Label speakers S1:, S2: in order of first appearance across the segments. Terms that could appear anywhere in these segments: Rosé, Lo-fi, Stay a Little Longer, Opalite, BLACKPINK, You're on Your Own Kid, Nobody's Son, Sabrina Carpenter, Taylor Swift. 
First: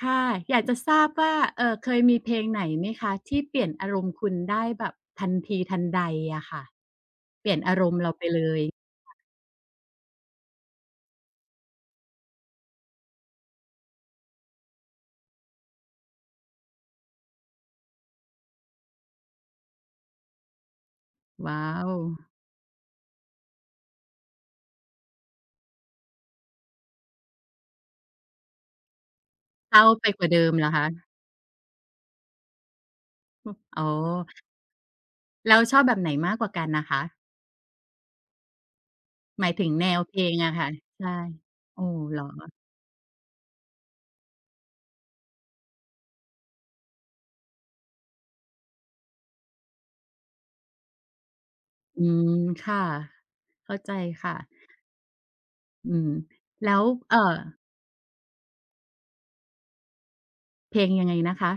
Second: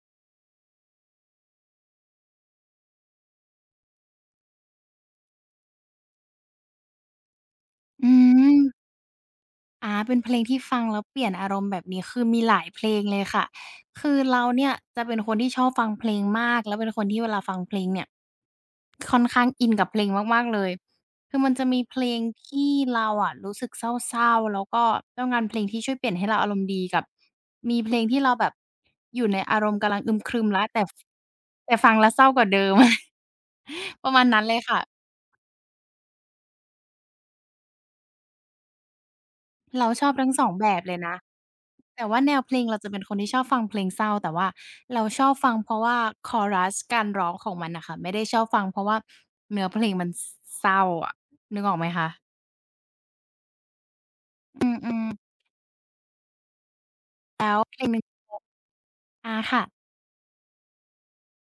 S1: ค่ะอยากจะทราบว่าเคยมีเพลงไหนไหมคะที่เปลี่ยนอารมณ์คุณได้แบบทันทีทันใดอะค่ะเปลี่ยนอารมณ์
S2: อื
S1: เราไปเลย
S2: มอาเป็นเพลงที่ฟังแล้วเปลี่ยนอารมณ์แบบนี้คือมีหลายเพลงเลยค่ะคือเราเนี่ยจะเป็นคนที่ชอบฟังเพลงมากแล้วเป็นคนที่เวลาฟังเพลงเนี่ยค่อนข้างอินกับเพลงมากๆเลยคือมัน
S1: ว้า
S2: จะมี
S1: ว
S2: เพลงที่เราอะรู้สึกเศร้าๆแล้วก็ต้องการเพลงที่ช่วยเปลี่ยนให้เราอารมณ์ดีกับมีเพลงที่เราแบบอยู่ในอารม
S1: เศ
S2: ณ์
S1: ร้า
S2: กำลัง
S1: ไป
S2: อึม
S1: กว่า
S2: ครึ
S1: เดิ
S2: ม
S1: ม
S2: แล้
S1: เหร
S2: ว
S1: อ
S2: แต่
S1: คะ
S2: แต่ฟังแล้วเศร้ากว่าเดิม
S1: อ๋อ
S2: ประมาณนั้นเลยค่ะ
S1: แล้วชอบแบบไหนมากกว่ากันน่ะคะหมายถึงแน
S2: เรา
S1: ว
S2: ชอบ
S1: เพล
S2: ทั้ง
S1: ง
S2: สอง
S1: อะ
S2: แบ
S1: ค่ะ
S2: บเลย
S1: ใช่
S2: นะ
S1: โอ้
S2: แต่
S1: เหร
S2: ว่า
S1: อ
S2: แนวเพลงเราจะเป็นคนที่ชอบฟังเพลงเศร้าแต่ว่าเราชอบฟังเพราะว่าคอรัสการร้องของมันน่ะค่ะไม่ได้ชอบฟังเพราะว่าเนื้อเพลงมันสเศร้าอะนึกออกไหม
S1: อื
S2: คะ
S1: มค่ะเข้าใจค่ะ
S2: อืมๆ
S1: อืมแล้วเอ่อ
S2: แล้วเพลงหนึ่งอาค่ะ
S1: เพลงยังไงนะคะ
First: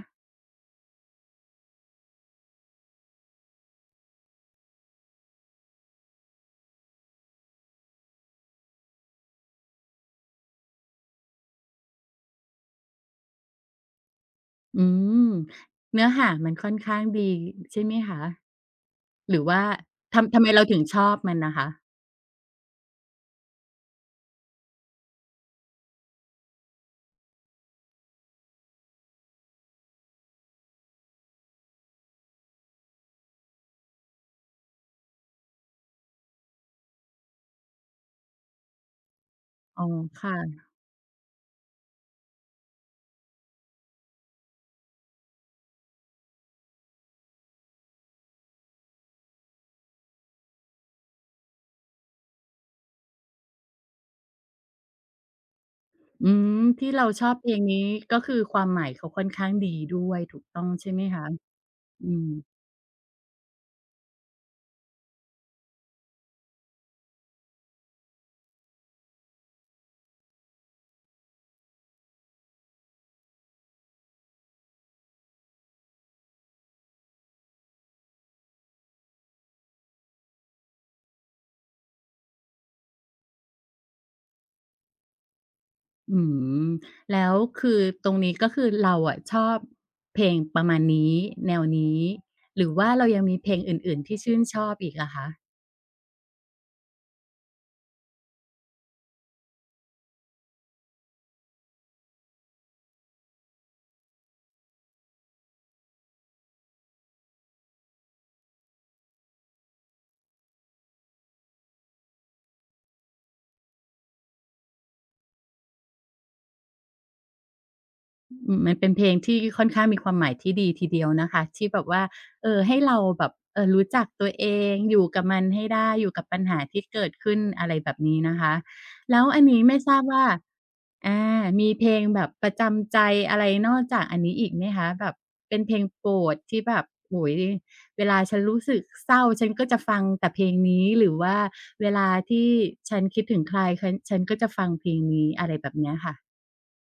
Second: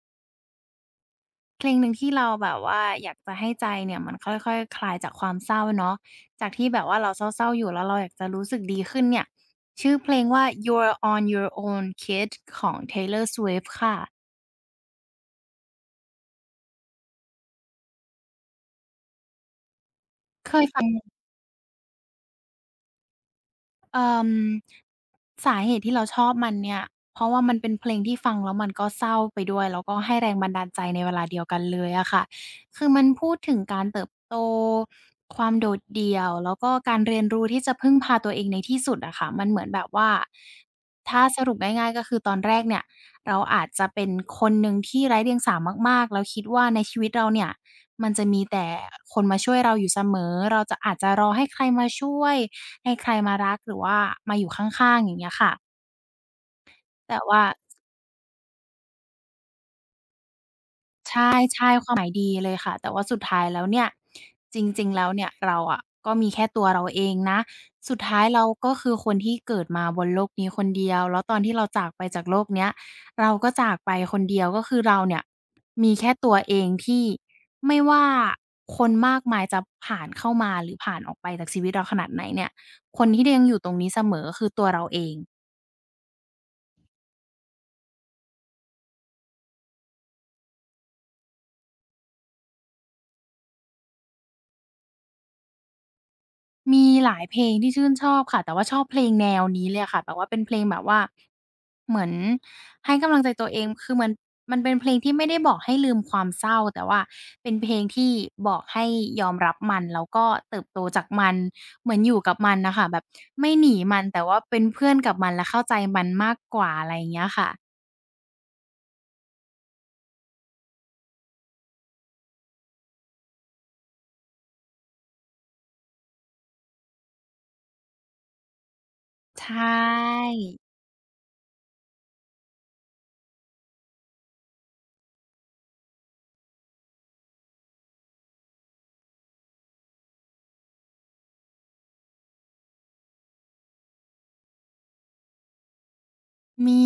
S2: เพลงหนึ่งที่เราแบบว่าอยากจะให้ใจเนี่ยมันค่อยๆคลายจากความเศร้าเนาะจากที่แบบว่าเราเศร้าๆอยู่แล้วเราอยากจะรู้สึกดีขึ้นเนี่ยชื่อเพลงว่า You're on Your Own Kid ของ Taylor Swift ค่ะ
S1: อืมเนื้อหามันค่อนข้างดีใช่ไหมคะหรือว่าทำไม
S2: เค
S1: เรา
S2: ย
S1: ถึ
S2: ฟั
S1: ง
S2: ง
S1: ชอบมันน่ะคะ
S2: เอ่อสาเหตุที่เราชอบมันเนี่ยเพราะว่ามันเป็นเพลงที่ฟังแล้วมันก็เศร้าไปด้วยแล้วก็ให้แรงบันดาลใจในเวลาเดียวกันเลยอะค่ะคือมันพูดถึงการเติบโตความโดดเดี่ยวแล้วก็การเรียนรู้ที่จะพึ่งพาตัวเองในที่สุดอะค่ะมันเหมือนแบ
S1: อ๋อ
S2: บว่า
S1: ค่ะ
S2: ถ้าสรุปง่ายๆก็คือตอนแรกเนี่ยเราอาจจะเป็นคนหนึ่งที่ไร้เดียงสามากๆแล้วคิดว่าในชีวิตเราเนี่ยมันจะมีแต่คนมาช่วยเราอยู่เสมอเราจะอาจจะรอให้ใครมาช่วย ให้ใครมารักหรือว่ามาอยู่ข้างๆอย่างเงี้ยค่ะ
S1: อืมที่เรา
S2: แต่
S1: ชอบ
S2: ว่า
S1: เพลงนี้ก็คือความหมายเขาค่อนข้างดีด้วยถูกต้องใช่ไหม
S2: ใ
S1: คะ
S2: ช่ๆความห
S1: อื
S2: มาย
S1: ม
S2: ดีเลยค่ะแต่ว่าสุดท้ายแล้วเนี่ยจริงๆแล้วเนี่ยเราอะก็มีแค่ตัวเราเองนะสุดท้ายเราก็คือคนที่เกิดมาบนโลกนี้คนเดียวแล้วตอนที่เราจากไปจากโลกเนี้ยเราก็จากไปคนเดียวก็คือเราเนี่ยมีแค่ตัวเองที่ไม่ว่าคนมากมายจะผ่านเข้ามาหรือผ่านออกไปจากชีวิตเราขนาดไหนเนี่ยคนที่ยังอยู่ตรงนี้เสมอคือตัวเราเอง
S1: อืมแล้วคือตรงนี้ก็คือเราอะชอบเพลงประมาณนี้แนวนี้หรือว่าเรายังมีเพลงอื่นๆ ที่ชื่นชอบอีกอะคะ
S2: มีหลายเพลงที่ชื่นชอบค่ะแต่ว่าชอบเพลงแนวนี้เลยอะค่ะแบบว่าเป็นเพลงแบบว่าเหมือนให้กำลังใจตัวเองคือมันเป็นเพลงที่ไม่ได้บอกให้ลืมความเศร้าแต่ว่าเป็นเพลงที่บอกให้ยอมรับมันแล้วก็เติบโตจากมันเหมือนอยู่กับมันน่ะค่ะแบบไม่หนีมันแต่ว่าเป็นเพื่อนกับมันและเข้าใจมันมากกว่าอะไรอย่างเงี้ยค่ะ
S1: อืมมันเป็นเพลงที่ค่อนข้างมีความหมายที่ดีทีเดียวนะคะที่แบบว่าเออให้เราแบบรู้จักตัวเองอยู่กับมันให้ได้อยู่กับปัญหาที่เกิดขึ้นอะไรแบบนี้นะคะแล้วอั
S2: ใช
S1: นนี้ไม่ทราบว่า
S2: ่
S1: อามีเพลงแบบประจำใจอะไรนอกจากอันนี้อีกไหมคะแบบเป็นเพลงโปรดที่แบบโอ้โฮเวลาฉันรู้สึกเศร้าฉันก็จะฟังแต่เพลงนี้หรือว่าเวลาที่ฉันคิดถึงใครฉันก็จะฟังเพลงนี้อะไรแบบเนี้ยค่ะ
S2: มี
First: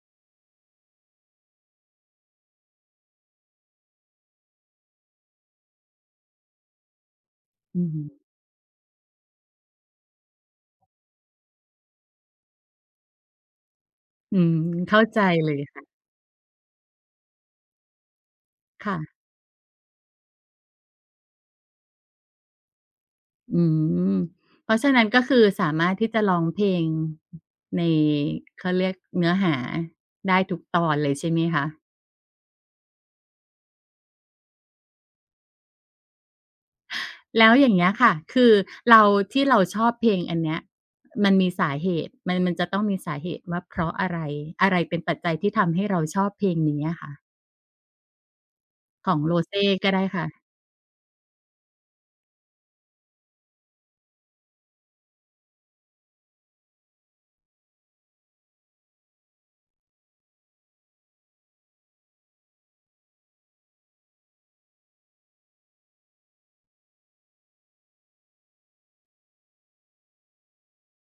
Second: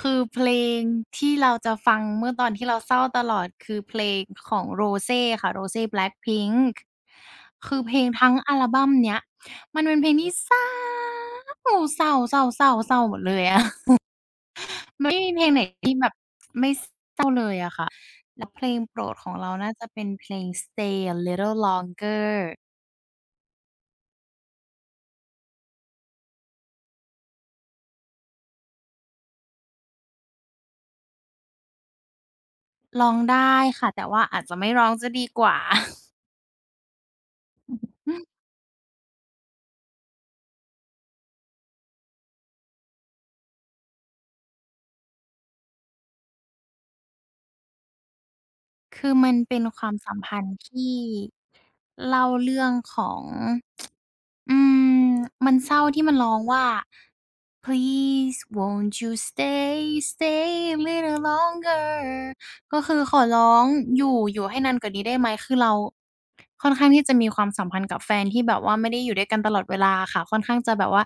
S2: คือเพลงที่เราจะฟังเมื่อตอนที่เราเศร้าตลอดคือเพลงของ Rosé ค่ะ Rosé BLACKPINK คือ
S1: อือ
S2: เพล
S1: ฮึ
S2: งทั้งอัลบัมเนี้ยมันเป็นเพลงที่เศร้าเศร้าๆๆๆหมดเลยอะ
S1: อืมเข้า
S2: มัน
S1: ใจ
S2: ไม่มีเพล
S1: เล
S2: งไห
S1: ย
S2: น
S1: ค่ะ
S2: ที่แบบไม่เศร้าเลยอะค่ะแล้วเพลงโป
S1: ค่ะ
S2: รดของเราน่าจะเป็นเพลง Stay a Little Longer
S1: อืมเพราะฉะนั้นก็คือสามารถที่จะร้องเพลงในเขาเรียกเนื้อหาได้ทุกตอนเลยใช่ไหมคะ
S2: ร้องได้ค่ะแต่ว่าอาจจะไม่ร้องจะดีกว่า
S1: แล้วอย่างเงี้ยค่ะคือเราที่เราชอบเพลงอันเนี้ยมันมีสาเหตุมันจะต้องมีสาเหตุว่าเพราะอะไรอะไรเป็นปัจจัยที่ทำให้เราชอบเพลงนี้อะค่ะ
S2: คื
S1: ข
S2: อ
S1: อง
S2: มันเป็น
S1: Rosé
S2: ค
S1: ก็
S2: วาม
S1: ได้
S2: สัม
S1: ค่ะ
S2: พันธ์ที่เล่าเรื่องของ อืมมันเศร้าที่มันร้องว่า Please won't you stay stay a little longer ก็คือขอร้องอยู่ให้นานกว่านี้ได้ไหมคือเราค่อนข้างที่จะมีความสัมพันธ์กับแฟนที่แบบว่าไม่ได้อยู่ด้วยกันตลอดเวลาค่ะค่อนข้างจะแบบว่า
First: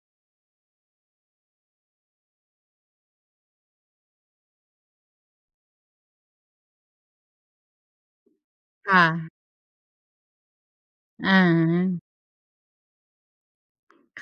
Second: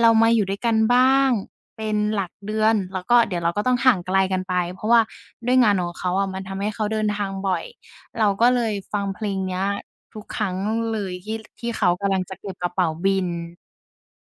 S2: เรามาอยู่ด้วยกันบ้างเป็นหลักเดือนแล้วก็เดี๋ยวเราก็ต้องห่างไกลกันไปเพราะว่าด้วยงานของเขาอะมันทำให้เขาเดินทางบ่อยเราก็เลยฟั
S1: ค่ะ
S2: งเพลงเนี้ย ทุกครั้งเลย
S1: อะฮ
S2: ที่เขา
S1: ะ
S2: กำลังจะเก็บกระเป๋าบิน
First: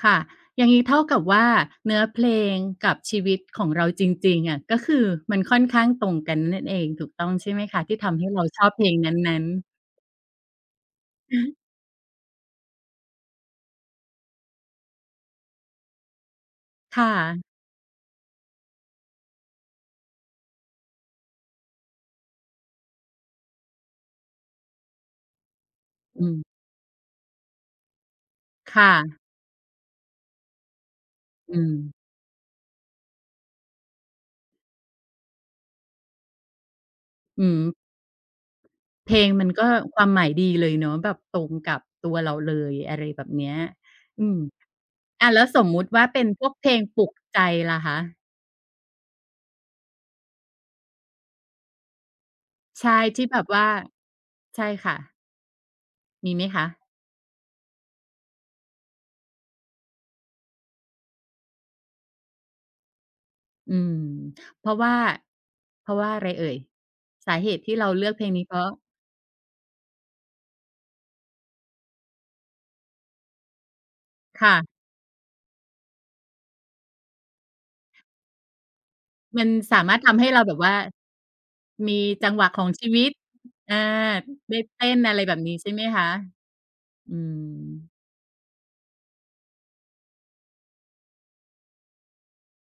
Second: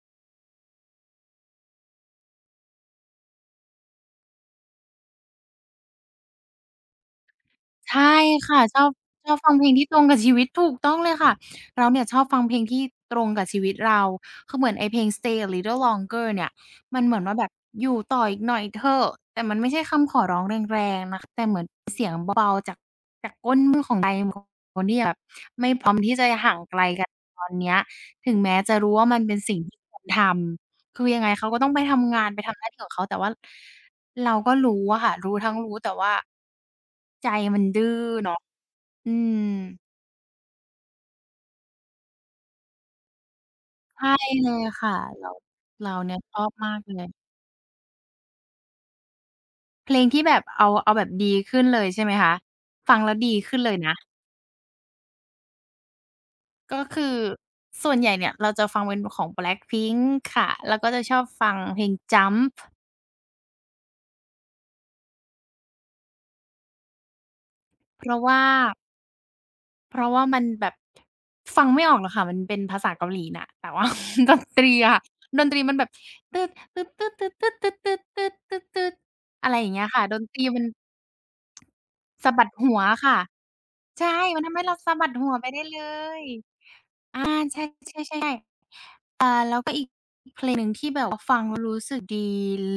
S1: ค่ะอย่างนี้เท่ากับว่าเนื้อเพลงกับชีวิตของเราจริงๆอะก็คือมันค่อนข้างตรงกันนั่นเองถูกต้องใช่ไหมคะที่
S2: ใช่
S1: ทำให้เรา
S2: ค่ะ
S1: ชอบ
S2: ช
S1: เพ
S2: อ
S1: ล
S2: บ
S1: งน
S2: ชอบ
S1: ั้น
S2: ฟังเพลง
S1: ๆ
S2: ที่ตรงกับชีวิตถูกต้องเลยค่ะเราเนี่ยชอบฟังเพลงที่ตรงกับชีวิตเราคือเหมือนไอ้เพลง "Stay a Little Longer" เนี่ยมันเห
S1: ค่ะ
S2: มือนว่าแบบอยู่ต่ออีกหน่อยเถอะแต่มันไม่ใช่คำขอร้องแรงๆนะคะแต่เหมือน คนที่แบบไม่พร้อมที่จะ
S1: อื
S2: ห่า
S1: ม
S2: งไกลกันตอนเนี้ยถึงแม้จะ
S1: ค่ะ
S2: รู้ว่ามันเป็นสิ่งที่ควรทำคือยังไงเขาก็
S1: อื
S2: ต้อง
S1: ม
S2: ไปทำงานไปทำหน้าที่ของเขาแต่ว่าเราก็รู้อะค่ะรู้ทั้งรู้แต่ว่าใจ
S1: อืม
S2: มันดื้อเนาะอื
S1: เพลงมัน
S2: ม
S1: ก็ความหมายดีเลยเนาะแบบตรงกับตัวเราเลยอะไรแบบเนี้ย
S2: ใช่
S1: อืม
S2: เลยค่ะเรา
S1: อาแล้วสมมุ
S2: เรา
S1: ติว่า
S2: เนี่ย
S1: เป็น
S2: ชอ
S1: พ
S2: บ
S1: วกเพ
S2: มา
S1: ล
S2: ก
S1: ง
S2: เล
S1: ปลุ
S2: ย
S1: กใจล่ะคะ
S2: เพลงที่แบบเอาแบบดีขึ้นเลยใช่ไหมคะฟั
S1: ใช่
S2: งแล้ว
S1: ที่
S2: ดี
S1: แบบ
S2: ขึ้น
S1: ว่า
S2: เลยนะ
S1: ใช่ค่ะมีไหมคะ
S2: ก็คือส่วนใหญ่เนี่ยเราจะฟังเป็นของ Blackpink ค่ะแล้วก็จะชอบฟังเพลง Jump
S1: อืมเพราะว่าอะไรเอ่ยสาเหตุที่เรา
S2: เพ
S1: เลือก
S2: ราะ
S1: เพลง
S2: ว่า
S1: นี้เพราะ
S2: เพราะว่ามันแบบฟังไม่ออกหรอกค่ะมันเป็นภาษาเกาหลีน่ะแต่ว่า ดนตรี
S1: ค่ะ
S2: อะค่ะดนตรีมันแบบ
S1: มัน
S2: อะไรอย่าง
S1: สา
S2: เงี้ย
S1: มารถ
S2: ค่ะด
S1: ทำ
S2: น
S1: ให้
S2: ตรี
S1: เราแบบ
S2: มัน
S1: ว่ามีจั
S2: สะ
S1: งห
S2: บั
S1: วะ
S2: ด
S1: ของ
S2: หัว
S1: ชี
S2: อะ
S1: วิต
S2: ค่ะ
S1: อา
S2: ใช่มันทำ
S1: ได้
S2: ให้เรา
S1: เต้
S2: สะ
S1: น
S2: บัด
S1: อะไร
S2: หั
S1: แบ
S2: ว
S1: บ
S2: ไป
S1: นี้
S2: ได้
S1: ใช่
S2: เล
S1: ไหมคะ
S2: ยอา
S1: อืม
S2: ใช่ๆแล้วก็อีก รู้สึกดี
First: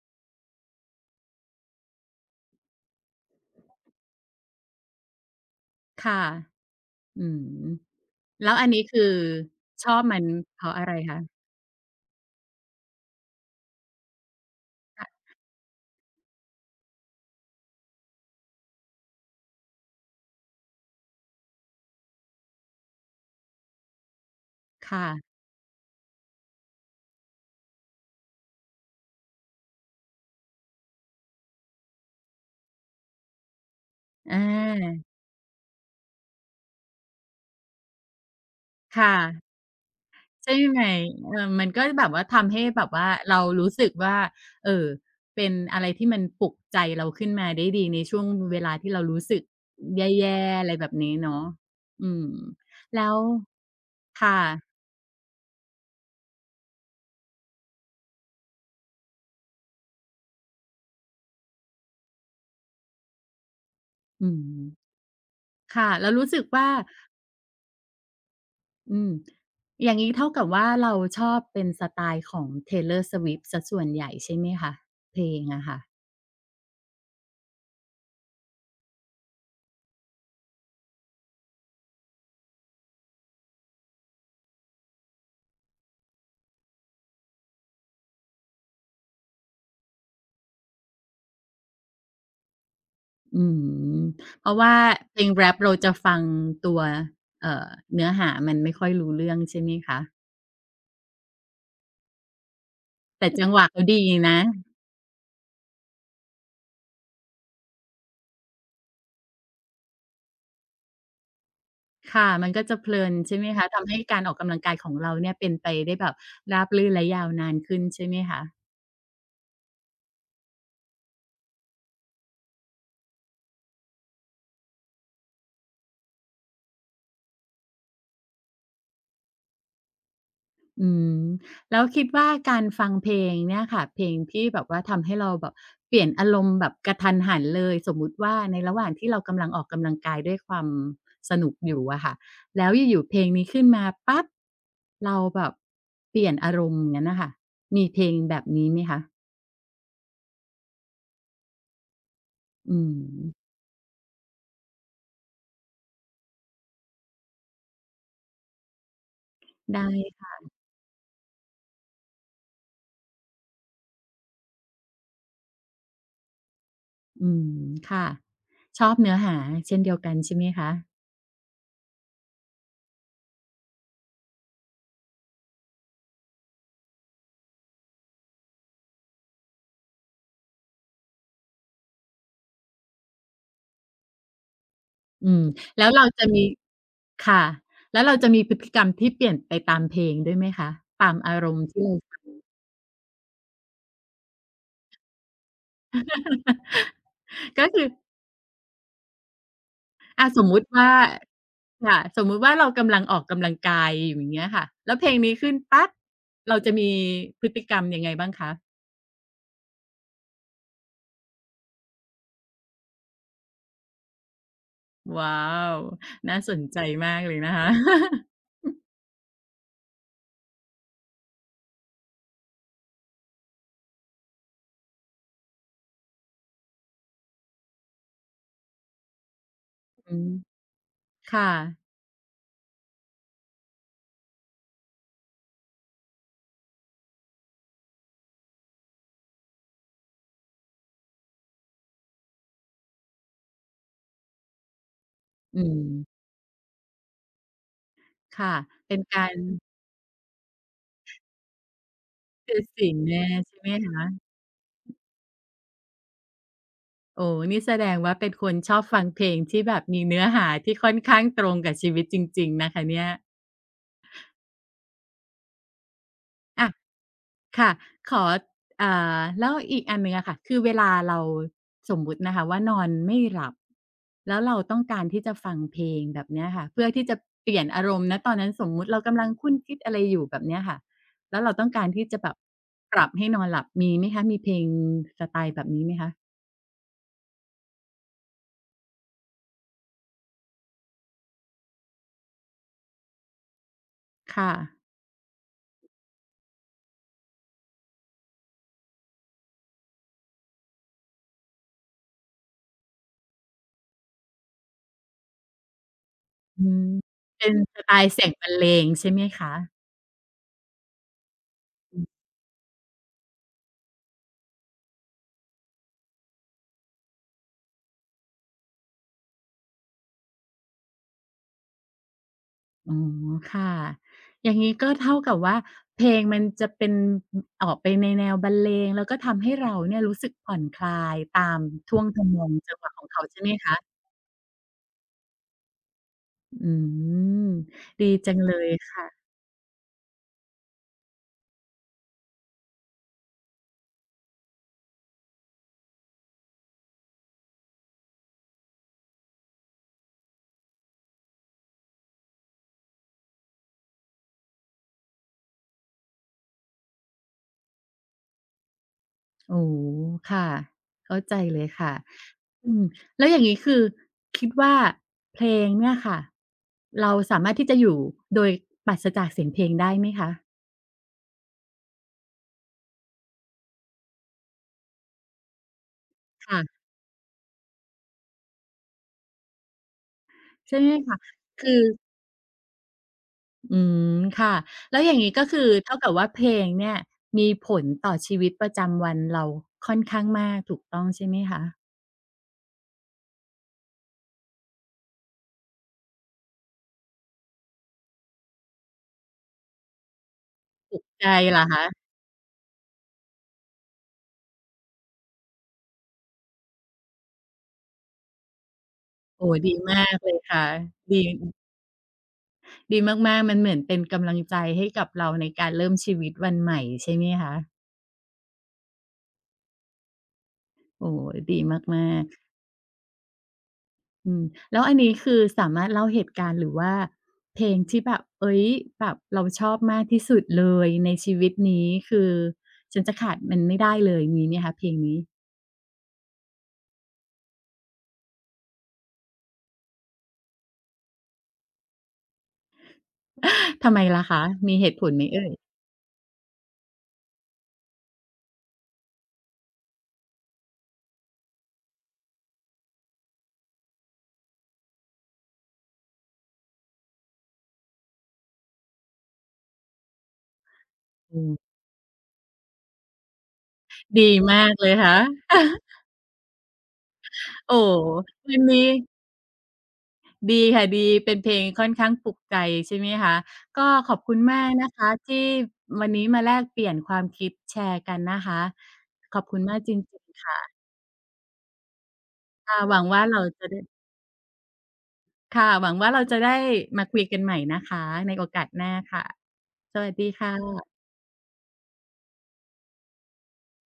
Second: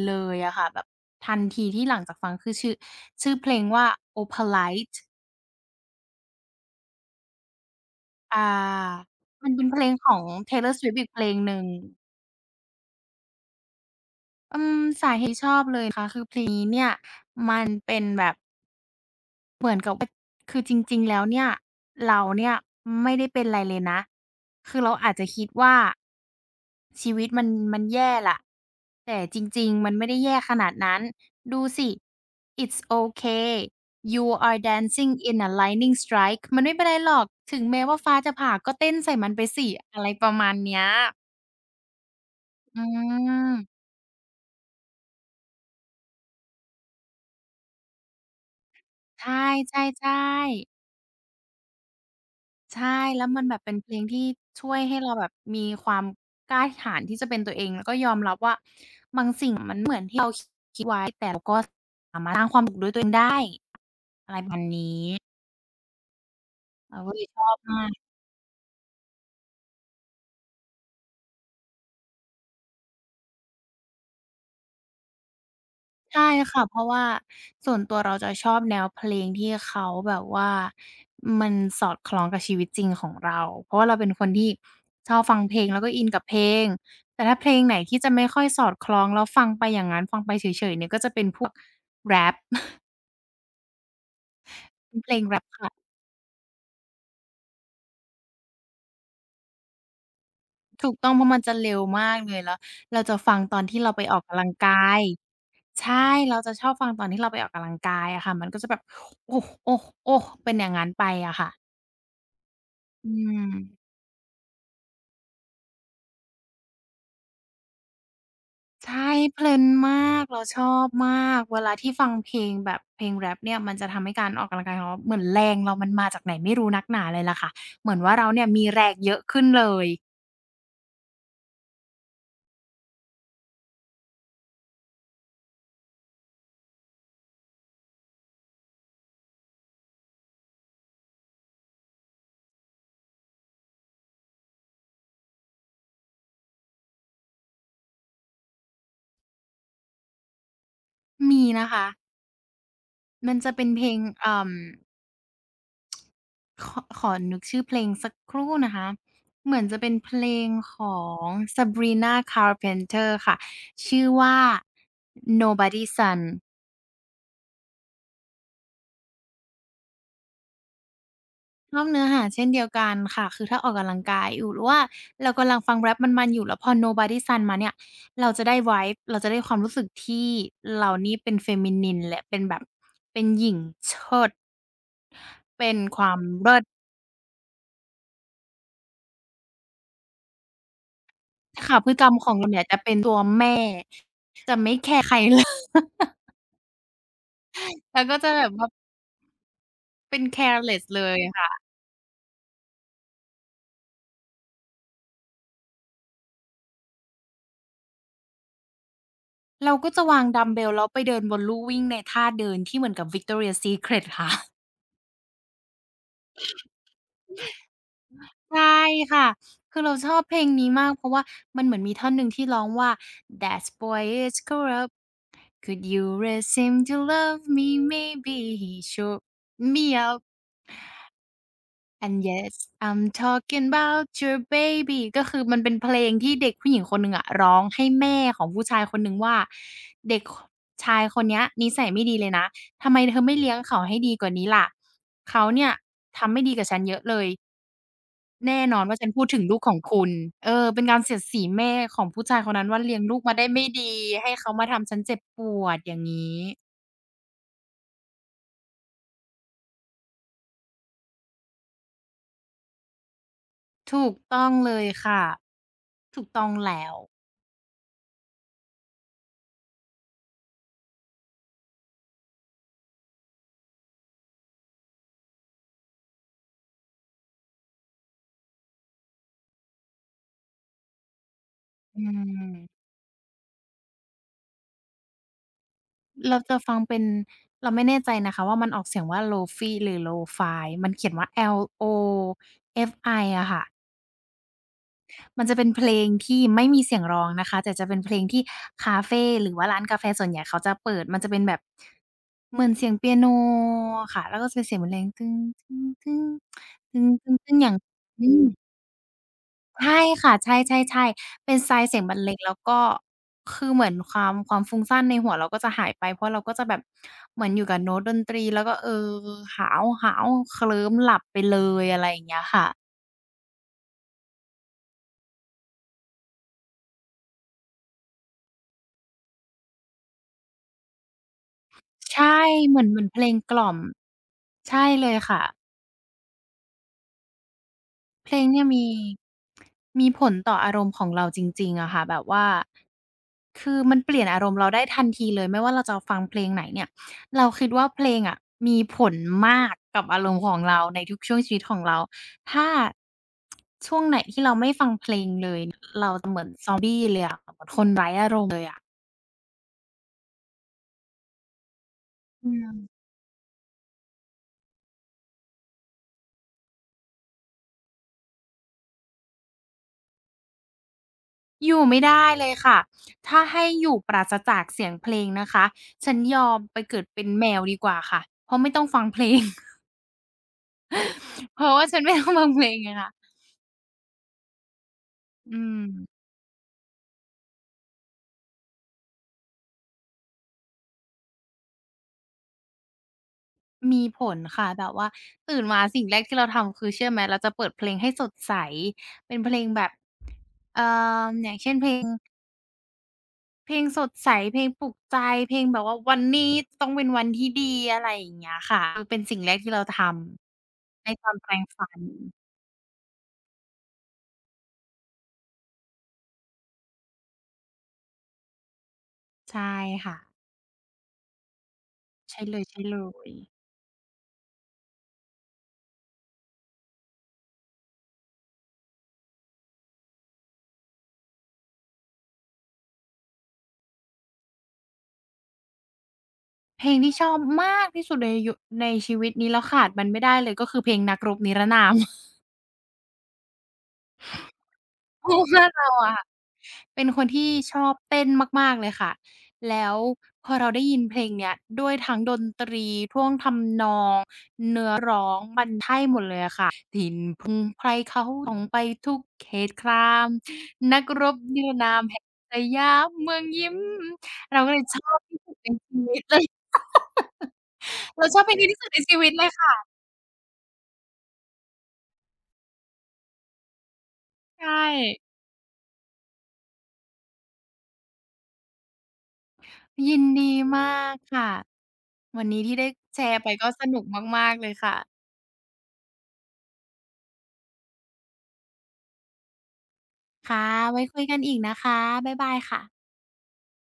S2: เลยอะค่ะแบบทันทีที่หลังจากฟังคือชื่อเพลงว่า "Opalite"
S1: ค่ะอืม
S2: อ่
S1: แล้วอันนี้คือ
S2: ามันเป็นเพล
S1: ชอ
S2: ง
S1: บ
S2: ขอ
S1: มั
S2: ง
S1: นเพราะ
S2: Taylor
S1: อะไร
S2: Swift อีก
S1: คะ
S2: เพลงหนึ่ง อืมสา
S1: ค่ะ
S2: เหตุที่ชอบเลยนะคะคือเพลงนี้เนี่ยมันเป็นแบบเหมือนกับว่าคือจริงๆแล้วเนี่ยเราเนี่ยไม่ได้เป็นไรเลยนะคือเรา
S1: ค่ะ
S2: อาจจะคิดว่าชีวิตมันแย่ล่ะแต่จริงๆมันไม่ได้แย่ขนาดนั้นดูสิ It's okay you
S1: อ
S2: are
S1: า
S2: dancing in a lightning strike มันไม่เป็นไรหรอกถึงแม้ว่าฟ้าจะผ่าก็เต้น
S1: ค่ะ
S2: ใส่มันไปสิอะไรประมาณ
S1: ใช่ไห
S2: เนี้
S1: ม
S2: ย
S1: เออมันก็แบบว่าทำให้
S2: อื
S1: แบบว่าเรา
S2: ม
S1: รู้สึกว่าเอ่อเป็นอะไรที่มันปลุกใจเราขึ้นมาได้ดีในช่วงเวลาที่เรารู้
S2: ใช
S1: สึก
S2: ่
S1: แย่
S2: ๆ
S1: ๆอะไร
S2: ๆ
S1: แบบนี้เนาะอืม
S2: ใช่
S1: แล้ว
S2: แล้วมันแบบเป็นเพลงที่
S1: ค่ะ
S2: ช่วยให้เราแบบมีความกล้าหาญที่จะเป็นตัวเองแล้วก็ยอมรับว่ามันตัวเองได้
S1: อื
S2: อะไร
S1: ม
S2: ประมาณ
S1: ค่ะแล้วรู้สึกว่า
S2: เราก็เลยชอบมาก
S1: อืมอย่างงี้เท่ากับว่าเราชอบเป็นสไตล์ของ Taylor Swift เสียส่วนใหญ่ใช่ไหมคะเพลงอะค่ะ
S2: ใช่ค่ะเพราะว่าส่วนตัวเราจะชอบแนวเพลงที่เขาแบบว่ามันสอดคล้องกับชีวิตจริงของเราเพราะว่าเราเป็นคนที่ชอบฟังเพลงแล้วก็อินกับเพลงแต่ถ้าเพลงไหนที่จะไม่ค่อยสอดคล้องแล้วฟังไปอย่างงั้นฟังไปเฉยๆเนี่ยก็จะเป็นพวกแร็ป
S1: อืมเพราะว่า
S2: เป็นเพล
S1: เพ
S2: ง
S1: ลง
S2: แร็ป
S1: แร็ป
S2: ค่ะ
S1: เราจะฟังตัวเอ่อเนื้อหามันไม่ค่อยรู้เรื่องใช่ไหมคะ
S2: ถูกต้องเพราะมันจะเร็วมากเลยแล้วเราจะ
S1: แต่
S2: ฟัง
S1: จัง
S2: ต
S1: ห
S2: อน
S1: วะ
S2: ที่
S1: เขา
S2: เราไป
S1: ดี
S2: ออก
S1: นะ
S2: กำลังกายใช่เราจะชอบฟังตอนที่เราไปออกกำลังกายอะค่ะมันก็จะแบบโอ้ๆๆเป็นอย่างงั้นไปอะค่ะ
S1: ค่ะมันก็จะเพลิ
S2: อื
S1: นใช่ไหมคะทำ
S2: ม
S1: ให้การออกกำลังกายของเราเนี่ยเป็นไปได้แบบราบรื่นและยาวนานขึ้นใช่ไหมคะ
S2: ใช่เพลินมากเราชอบมากเวลาที่ฟังเพลงแบบเพลงแร็ปเนี่ยมันจะทำให้การออกกำลังกายของเราเหมือนแรงเรามันมาจากไหนไม่รู้นักหนาเลยล่ะค่ะเหมือนว่าเราเนี่ยมีแรงเยอะขึ้นเลย
S1: อืมแล้วคิดว่าการฟังเพลงเนี่ยค่ะเพลงที่แบบว่าทำให้เราแบบเปลี่ยนอารมณ์แบบกระทันหันเลยสมมุติว่าในระหว่างที่เรากำลังออกกำลังกายด้วยความสนุกอยู่อะค่ะแล้วอยู่ๆเพลงนี้ขึ้นมาปั๊บเราแบบเปลี่ยนอารมณ์อย่างนั้นน่ะค่ะมีเพลงแบบนี้ไหมคะ
S2: มีนะคะ
S1: อืม
S2: มันจะเป็นเพลงขอนึกชื่อเพลงสักครู่นะคะเหมือนจะ
S1: ได้
S2: เป็นเพลงของ Sabrina Carpenter ค่ะชื่อว่า Nobody's Son
S1: อืมค่ะชอบเนื้อหาเช่นเดียวกันใช่ไหมคะ
S2: ชอบเนื้อหาเช่นเดียวกันค่ะคือถ้าออกกำลังกายอยู่หรือว่าเรากำลังฟังแรปมันๆอยู่แล้วพอ Nobody's Son มาเนี่ยเราจะได้ vibe เราจะได้ความรู้สึกที่เรานี่เป็น feminine และเป็นแบบเป็นหญิงเชิด
S1: อืม
S2: เป็น
S1: แล้ว
S2: ค
S1: เรา
S2: วาม
S1: จะมี
S2: เลิศ
S1: ค่ะแล้วเราจะมีพฤติกรรมที่เปลี่ยนไปตามเพลงด้วยไหมคะตามอารมณ์
S2: ค่ะ
S1: ที่
S2: พฤติกรรม
S1: เรา
S2: ของเราเนี่ยจะเป็นตัวแม่ใคร เลิศ
S1: ก็คือ
S2: แล้วก็จะแบบว่า เป็น
S1: อาสมมุติ
S2: careless
S1: ว่า
S2: เลยค่ะ
S1: ค่ะสมมุติว่าเรากำลังออกกำลังกายอยู่อย่างเงี้ยค่ะแล้วเพลงนี้ขึ้นปั๊บเราจะมีพฤติกรรมยังไงบ้างคะ
S2: เราก็จะวางดัมบ์เบลแล้วไปเดินบนลู่วิ่งในท่าเดินที่เหมือนกับ Victoria's Secret ค่ะ
S1: ว้าวน่าสนใจมากเลยนะคะ
S2: ใช่ค่ะคือเราชอบเพลงนี้มากเพราะว่ามันเหมือนมีท่อนหนึ่งที่ร้องว่า "That boy is corrupt. Could you raise him to love me? Maybe he shook me
S1: อื
S2: up."
S1: มค่ะ
S2: And yes, I'm talking about your baby ก็คือมันเป็นเพลงที่เด็กผู้หญิงคนหนึ่งอะร้องให้แม่ของผู้ชายคนหนึ่งว่าเด็กชายคนเนี้ยนิสัยไม่ดีเลยนะทำไมเธอไม่เลี้ยงเขาให้ดีกว่านี้ล่ะเขา
S1: อื
S2: เนี่ย
S1: ม
S2: ทำไม่ดีกับฉันเยอะเลย
S1: ค่ะ
S2: แน่นอน
S1: เป็
S2: ว่า
S1: น
S2: ฉันพูด
S1: การ
S2: ถึงลูกของคุณเออเป็นการเสียดสีแม่ของผู้ชายคน
S1: คือ
S2: นั้นว่า
S1: ศี
S2: เลี้
S1: ล
S2: ยงลูก
S1: แน่
S2: มาได้
S1: ใช่
S2: ไม่
S1: ไหม
S2: ดี
S1: คะ
S2: ให้เขามาทำฉันเจ็บปวดอย่างนี้
S1: โอ้นี่แสดงว่าเป็นคนชอบฟังเพลงที่แบบมีเนื้อหาที่ค่อนข้างตรงกับชีวิตจริงๆนะคะเนี่ย
S2: ถูกต้องเลยค่ะถูกต้อง
S1: อะ
S2: แล้ว
S1: ค่ะขออ่าแล้วอีกอันหนึ่งอะค่ะคือเวลาเราสมมุตินะคะว่านอนไม่หลับแล้วเราต้องการที่จะฟังเพลงแบบเนี้ยค่ะเพื่อที่จะเปลี่ยนอารมณ์ณตอนนั้นสมมุติเรากำลังคลุ่นคิดอะไรอยู่แบบเนี้ยค่ะแล้วเราต้องการ
S2: อื
S1: ที่จะแบบ
S2: ม
S1: ปรับให้นอนหลับมีไหมคะมีเพลงสไตล์แบบนี้ไหมคะ
S2: เราจะฟังเป็นเราไม่แน่ใจนะคะว่ามันออกเสียงว่า Lo-fi หรือ Lo-fi มันเขียนว่า LOFI อะค่ะ
S1: ค่ะ
S2: มันจะเป็นเพลงที่ไม่มีเสียงร้องนะคะแต่จะเป็นเพลงที่คาเฟหรือว่าร้านกาแฟส่วนใหญ่เขาจะเปิดมันจะเป็นแบบเหมือนเสียงเปียโนอะค่ะแล้วก็จะเป็นเสียงบรรเลง
S1: อืม
S2: อย่า
S1: เป็น
S2: ง
S1: สไตล์เสี
S2: อื
S1: ยง
S2: ม
S1: บรรเลงใช่ไหมคะ
S2: ใช่ค่ะใช่ๆๆเป็นทรายเสียงบรรเลงแล้วก็คือเหมือนความฟุ้งซ่านในหัวเราก็จะหายไปเพราะเราก็จะแบบเหมือนอยู่กับโน้ตดนตรีแล้วก็เออหาวๆเคลิ้มหลับไปเลยอะไรอย่างเงี้ยค่ะ
S1: อ๋อค่ะอย่างงี้ก็เท่ากับว่าเพลงมันจะเป็นออกไปในแนวบรรเลงแล้วก็ทำให้เราเนี่ยรู้สึกผ่อนคลายตามท่วงทำ
S2: ใช่
S1: นองจั
S2: เห
S1: ง
S2: มื
S1: ห
S2: อน
S1: วะ
S2: เห
S1: ข
S2: มือ
S1: อ
S2: น
S1: ง
S2: เพ
S1: เขา
S2: ลง
S1: ใช่ไหม
S2: กล่อม
S1: คะ
S2: ใช่เลยค่ะ
S1: อืมดี
S2: เพ
S1: จั
S2: ล
S1: ง
S2: ง
S1: เล
S2: เนี่ย
S1: ย
S2: มี
S1: ค่ะ
S2: มีผลต่ออารมณ์ของเราจริงๆอะค่ะแบบว่าคือมันเปลี่ยนอารมณ์เราได้ทันทีเลยไม่ว่าเราจะฟังเพลงไหนเนี่ยเราคิดว่าเพลงอะมีผลมากกับอารมณ์ของเราในทุกช่วงชีวิตของเราถ้า
S1: โอ้โฮค่ะเข้าใจเลยค่ะ
S2: อื
S1: อืม
S2: ม
S1: แล้วอย่างงี้คือคิดว่าเพลงเนี่ยค่ะเราสามารถที่จะอยู่โดยปราศจากเสียงเพลงได้ไหมคะ
S2: อยู่ไม่ได้เลยค่ะถ้าให้อยู่ปราศจากเสียงเพลงนะคะฉันยอมไป
S1: ค่ะ
S2: เกิดเป็นแมวดีกว่าค่ะเพราะไม่ต้องฟังเพลง
S1: ใช่ไหมคะ
S2: เพ
S1: คื
S2: ราะ
S1: อ
S2: ว่าฉันไม่ต้องฟังเพลงไงคะ
S1: อืมค่ะแล้วอย่างงี้ก็
S2: อื
S1: คือเท่ากับ
S2: ม
S1: ว่าเพลงเนี่ยมีผลต่อชีวิตประจำวันเราค่อนข้างมากถูกต้องใช่ไหมคะ
S2: มีผลค่ะแบบว่าตื่นมาสิ่งแรกที่เราทำคือเชื่อไหมเราจะเปิดเพลงให้สดใสเป็นเพลงแบบเอ่
S1: ใจ
S2: ออย่า
S1: เห
S2: ง
S1: รอ
S2: เช่น
S1: คะ
S2: เพลงสดใสเพลงปลุกใจเพลงแบบว่าวันนี้ต้องเป็นวันที่ดีอะไรอย่างเงี้ยค่ะคือเป็นสิ่ง
S1: โอ้
S2: แร
S1: โฮ
S2: กที่
S1: ดี
S2: เราท
S1: มากเลยค่ะ
S2: ำใน
S1: ดี
S2: ตอนแปรงฟัน
S1: ดีมากๆมันเหมือนเป็นกำลังใจให้กับเราในการเริ่มชีวิตวันใหม่ใช่ไหมคะ
S2: ใช่ค่ะ
S1: โอ้โฮดีมาก
S2: ใช่เลยๆ
S1: ๆอืมแล้วอันนี้คือสามารถเล่าเหตุการณ์หรือว่าเพลงที่แบบเฮ้ยแบบเราชอบมากที่สุดเลยในชีวิตนี้คือฉันจะขาดมันไม่ได้เลยมีไหมคะเพลงนี้
S2: เพลงที่ชอบมากที่สุดในชีวิตนี้แล้วขาดมันไม่ได้เลยก็คือเพลงนักรบนิรนาม
S1: ทำไมล่ะคะ มีเหตุผล ไหม
S2: เพราะ
S1: เอ่ย
S2: ว่าเราอะ เป็นคนที่ชอบเต้นมากๆเลยค่ะแล้วพอเราได้ยินเพลงเนี้ยด้วยทั้งดนตรีท่วงทำนองอืมไพรเขาะส่องไปทุกเขตครามนักรบ
S1: อื
S2: นิร
S1: ม
S2: นามแห่งสยามเมืองยิ้ม
S1: ดี
S2: เรา
S1: มา
S2: ก็
S1: ก
S2: เลย
S1: เลย
S2: ชอ
S1: คะ
S2: บที่สุดใน ชีวิตเลย
S1: โอ้โฮ
S2: เราชอบเพล
S1: วั
S2: ง
S1: น
S2: นี้ที่สุ
S1: นี้
S2: ดในชีวิตเลยค่ะ
S1: ดีค่ะดี เป็นเพลงค่อนข้างปลุกใจใช่ไหมคะ ก็ขอบคุณมาก
S2: ใช่
S1: นะคะที่วันนี้มาแลกเปลี่ยนความคิดแชร์กันนะคะ ขอบคุณมากจร
S2: ยิ
S1: ิ
S2: น
S1: ง
S2: ดี
S1: ๆค่ะ
S2: มากค่ะวันนี้ที่
S1: ค่ะ
S2: ได้
S1: หวัง
S2: แช
S1: ว่า
S2: ร์
S1: เรา
S2: ไป
S1: จะ
S2: ก็
S1: ได้
S2: สนุกมากๆเลยค่ะ
S1: ค่ะหวังว่าเราจะได้มาคุยกันใหม่นะคะในโอกาสหน้าค่ะ สวัสดีค่
S2: ค่ะ
S1: ะ
S2: ไว้คุยกันอีกนะคะบ๊ายบายค่ะ